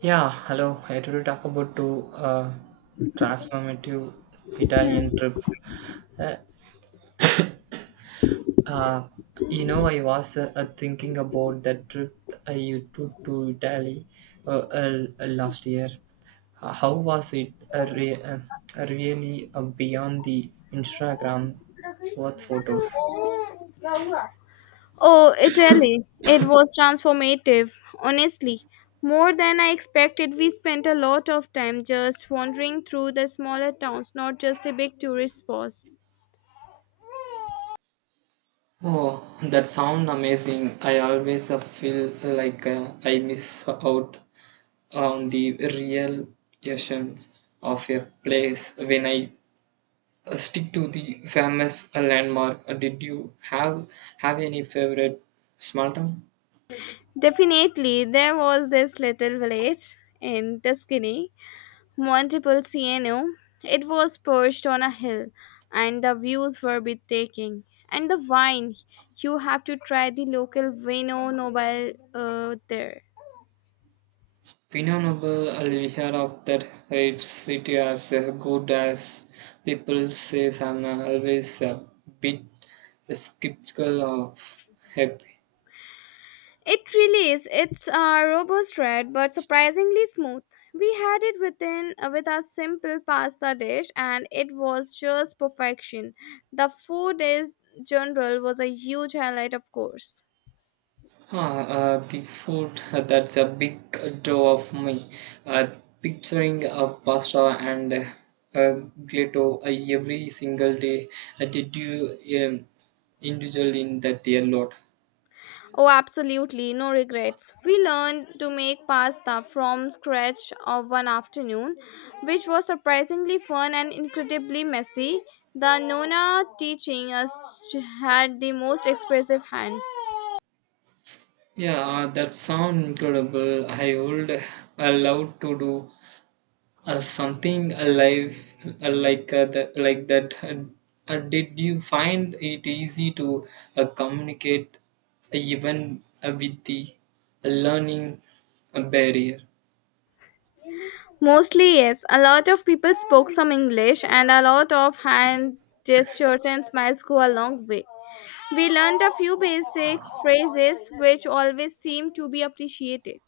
Yeah, hello. I today talk about to transformative Italian trip. Uh, uh, I was thinking about that trip I you took to Italy last year. How was it? Really beyond the Instagram worth photos. Oh, Italy. It was transformative, honestly. More than I expected, we spent a lot of time just wandering through the smaller towns, not just the big tourist spots. Oh, that sound amazing! I always feel like I miss out on the real essence of a place when I stick to the famous landmark. Did you have any favorite small town? Definitely, there was this little village in Tuscany, Montepulciano. It was perched on a hill, and the views were breathtaking. And the wine, you have to try the local Vino Nobile there. Pinnable layer of that it as good as people say. I'm always a bit skeptical of it. It really is. It's a robust red, but surprisingly smooth. We had it within with our simple pasta dish, and it was just perfection. The food is general was a huge highlight, of course. Huh, the food that's a big draw of me. Uh, picturing a pasta and a gelato every single day. Did you indulge in that a lot? Oh, absolutely, no regrets. We learned to make pasta from scratch of one afternoon, which was surprisingly fun and incredibly messy. The Nona teaching us had the most expressive hands. Yeah, that sounds incredible. I would love to do something alive like that. Did you find it easy to communicate even with the learning barrier? Mostly, yes. A lot of people spoke some English, and a lot of hand gestures and smiles go a long way. We learned a few basic phrases which always seem to be appreciated.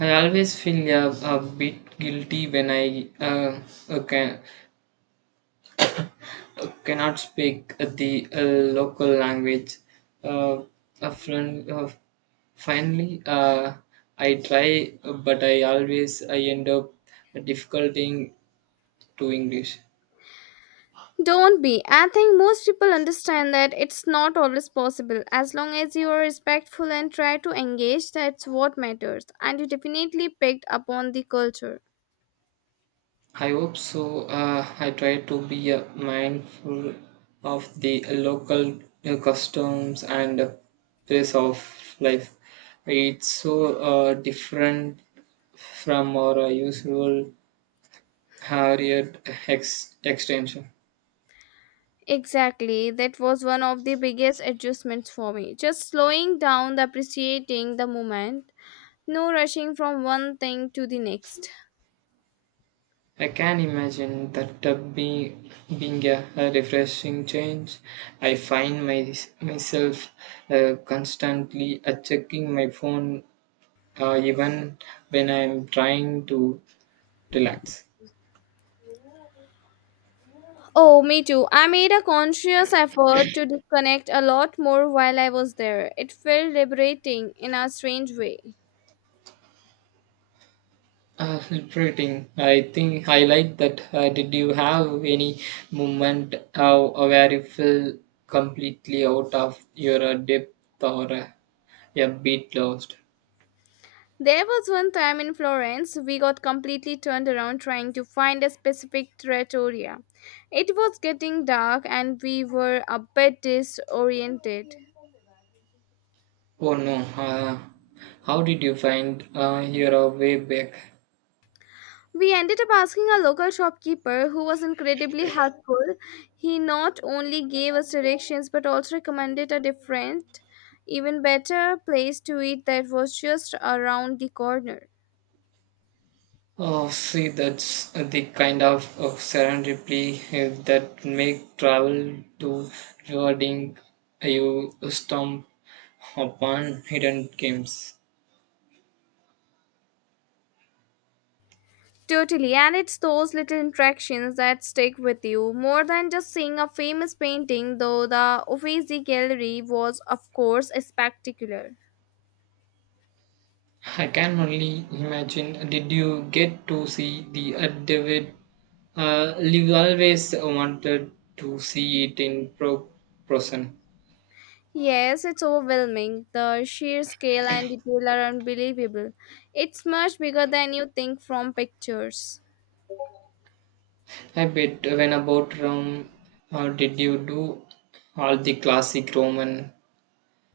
I always feel a bit guilty when I uh, can, cannot speak the local language. Uh, a friend, finally, I try, but I always I end up difficulting to English. Don't be. I think most people understand that it's not always possible. As long as you are respectful and try to engage, that's what matters. And you definitely picked up on the culture. I hope so. I try to be mindful of the local customs and pace of life. It's so different from our usual Harriet extension. Exactly. That was one of the biggest adjustments for me. Just slowing down, appreciating the moment. No rushing from one thing to the next. I can imagine that be being a refreshing change. I find myself constantly checking my phone even when I'm trying to relax. Oh, me too. I made a conscious effort to disconnect a lot more while I was there. It felt liberating in a strange way. Celebrating, I think I like that. Did you have any moment where you feel completely out of your depth or a bit lost? There was one time in Florence we got completely turned around trying to find a specific trattoria. It was getting dark and we were a bit disoriented. Oh no, uh, how did you find your way back? We ended up asking a local shopkeeper, who was incredibly helpful. He not only gave us directions but also recommended a different, even better place to eat that was just around the corner. Oh, see, that's the kind of serendipity that make travel to rewarding. You stumble upon hidden games. Totally, and it's those little interactions that stick with you more than just seeing a famous painting, though the Uffizi Gallery was, of course, spectacular. I can only imagine. Did you get to see the affidavit? You always wanted to see it in person. Yes, it's overwhelming. The sheer scale and detail are unbelievable. It's much bigger than you think from pictures. I bet when about Rome, did you do all the classic Roman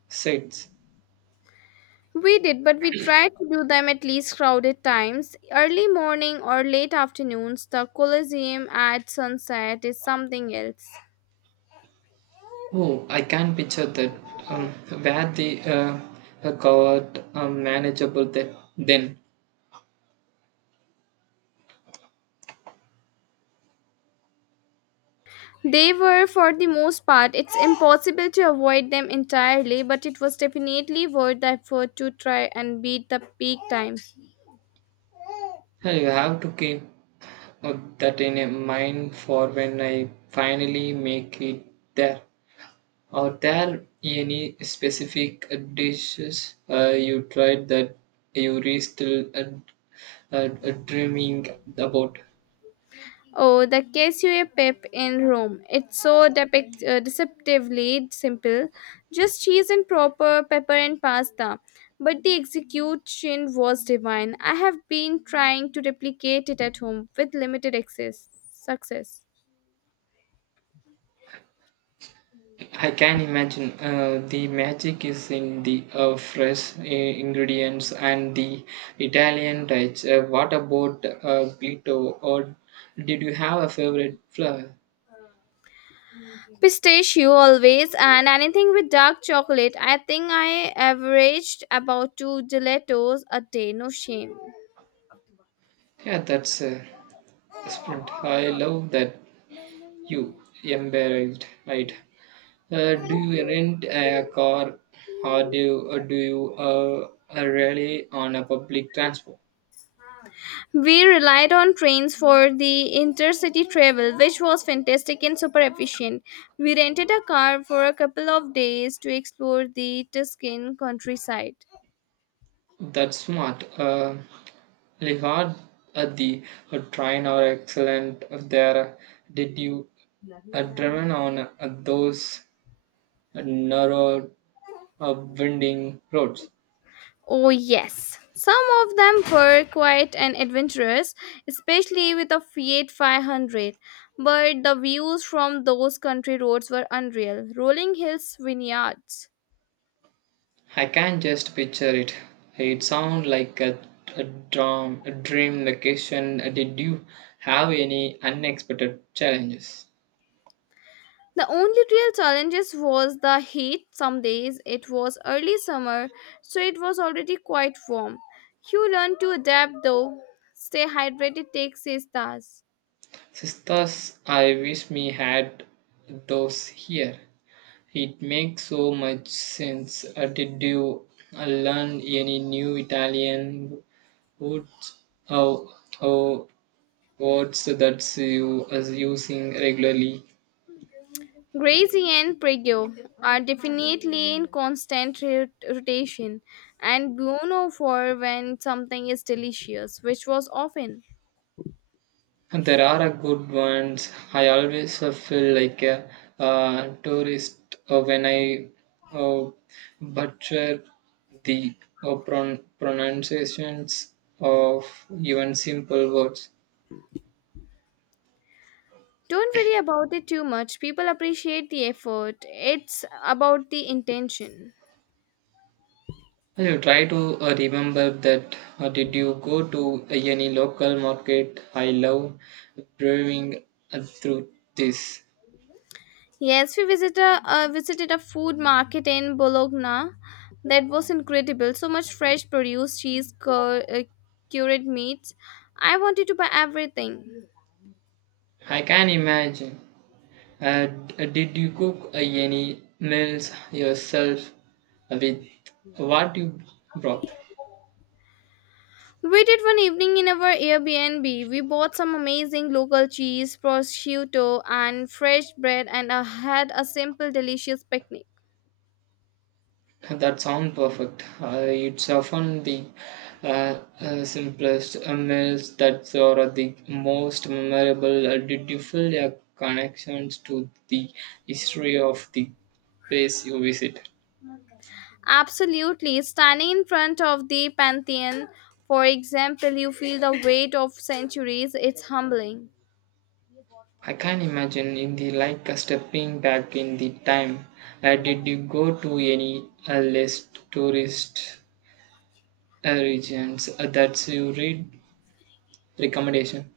sites? We did, but we tried to do them at least crowded times. Early morning or late afternoons, the Colosseum at sunset is something else. Oh, I can picture that. Um, where the got manageable that then. They were, for the most part, it's impossible to avoid them entirely, but it was definitely worth the effort to try and beat the peak time. You have to keep that in a mind for when I finally make it there. Are there any specific dishes you tried that you are still dreaming about? Oh, the Casue Pip in Rome. It's so deceptively simple. Just cheese and proper pepper and pasta. But the execution was divine. I have been trying to replicate it at home with limited access. Success. I can imagine the magic is in the fresh ingredients and the Italian touch. What about Glito? Or did you have a favorite flour? Pistachio always and anything with dark chocolate. I think I averaged about two gelatos a day. No shame. Yeah, that's a sprint. I love that. You embarrassed, right? Do you rent a car or do you rely on a public transport? We relied on trains for the intercity travel, which was fantastic and super efficient. We rented a car for a couple of days to explore the Tuscan countryside. That's smart. Lihard at the train are excellent there. Did you driven on those narrow, uh, winding roads? Oh, yes. Some of them were quite an adventurous, especially with a Fiat 500. But the views from those country roads were unreal rolling hills, vineyards. I can just picture it. It sounds like a dream vacation. Did you have any unexpected challenges? The only real challenges was the heat. Some days it was early summer, so it was already quite warm. You learn to adapt though. Stay hydrated takes its stars. Sisters, I wish me had those here. It makes so much sense. Did you learn any new Italian words, oh, oh, words that you are using regularly? Gracie and Prego are definitely in constant rotation, and Bruno for when something is delicious, which was often. And there are a good ones. I always feel like a tourist when I uh, butcher the pronunciations of even simple words. Don't worry about it too much. People appreciate the effort. It's about the intention. I will try to remember that. Did you go to any local market? I love brewing through this. Yes, we visited a food market in Bologna. That was incredible. So much fresh produce, cheese, cured meats. I wanted to buy everything. I can imagine. Did you cook any meals yourself with what you brought? We did one evening in our Airbnb. We bought some amazing local cheese, prosciutto, and fresh bread, and had a simple, delicious picnic. That sounds perfect. It's often the simplest meals that are the most memorable. Did you feel your connections to the history of the place you visit? Absolutely. Standing in front of the Pantheon, for example, you feel the weight of centuries. It's humbling. I can imagine in the like a stepping back in the time. Did you go to any less tourist regions. That's you read recommendation.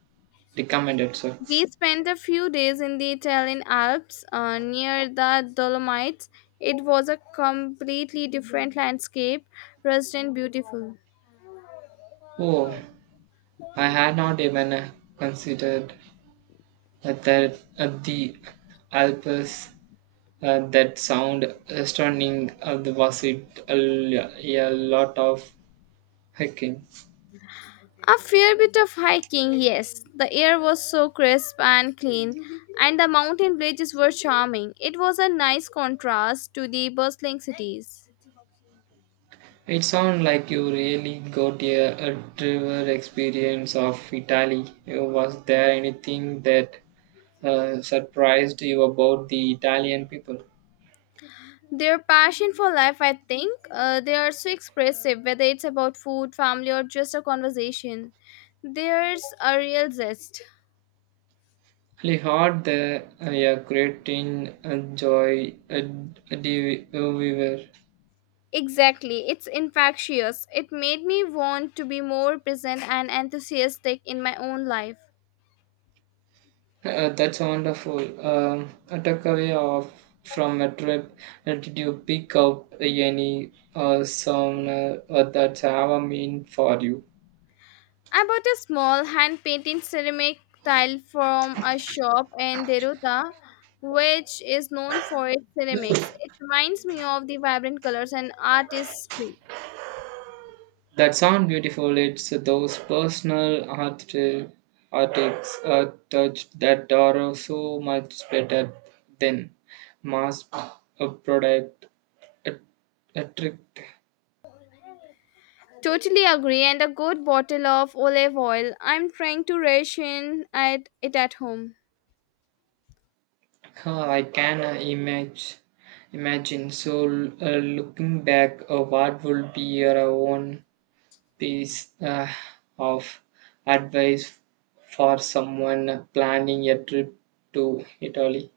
Recommended, sir. We spent a few days in the Italian Alps near the Dolomites. It was a completely different landscape, rust and beautiful. Oh, I had not even considered that the Alps. That sound stunning. Was it a lot of hiking? A fair bit of hiking, yes. The air was so crisp and clean, and the mountain villages were charming. It was a nice contrast to the bustling cities. It sounds like you really got a true experience of Italy. Was there anything that surprised you about the Italian people? Their passion for life, I think, they are so expressive, whether it's about food, family, or just a conversation. There's a real zest. He had the, yeah great in joy and we were. Exactly, it's infectious. It made me want to be more present and enthusiastic in my own life. That's wonderful. A takeaway of from a trip. Did you pick up any song that have a mean for you? I bought a small hand painted ceramic tile from a shop in Deruta, which is known for its ceramics. It reminds me of the vibrant colors and artistry. That sound beautiful. It's those personal artists touch that are so much better than mass product. A, a trick. Totally agree, and a good bottle of olive oil. I'm trying to ration at it at home. Huh, I can imagine. So, looking back, what would be your own piece of advice for someone planning a trip to Italy?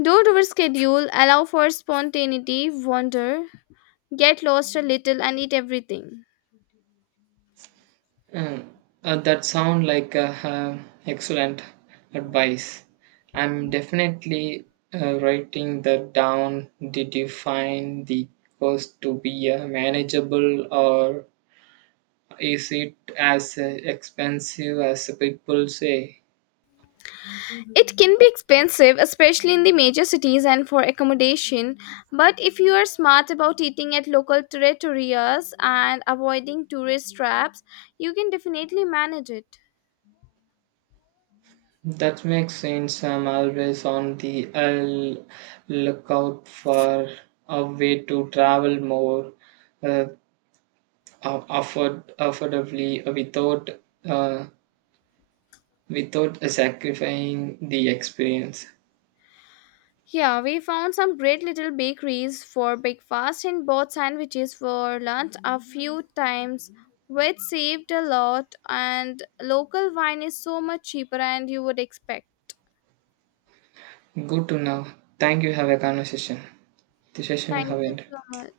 Don't overschedule, allow for spontaneity, wonder. Get lost a little and eat everything. Mm, that sound like excellent advice. I'm definitely writing that down. Did you find the cost to be manageable or is it as expensive as people say? It can be expensive, especially in the major cities and for accommodation, but if you are smart about eating at local trattorias and avoiding tourist traps, you can definitely manage it. That makes sense. I'm always on the lookout for a way to travel more uh, affordably without uh, without sacrificing the experience. Yeah, we found some great little bakeries for breakfast and bought sandwiches for lunch a few times, which saved a lot. And local wine is so much cheaper, and you would expect. Good to know. Thank you. Have a conversation. The session Thank have you ended. so much.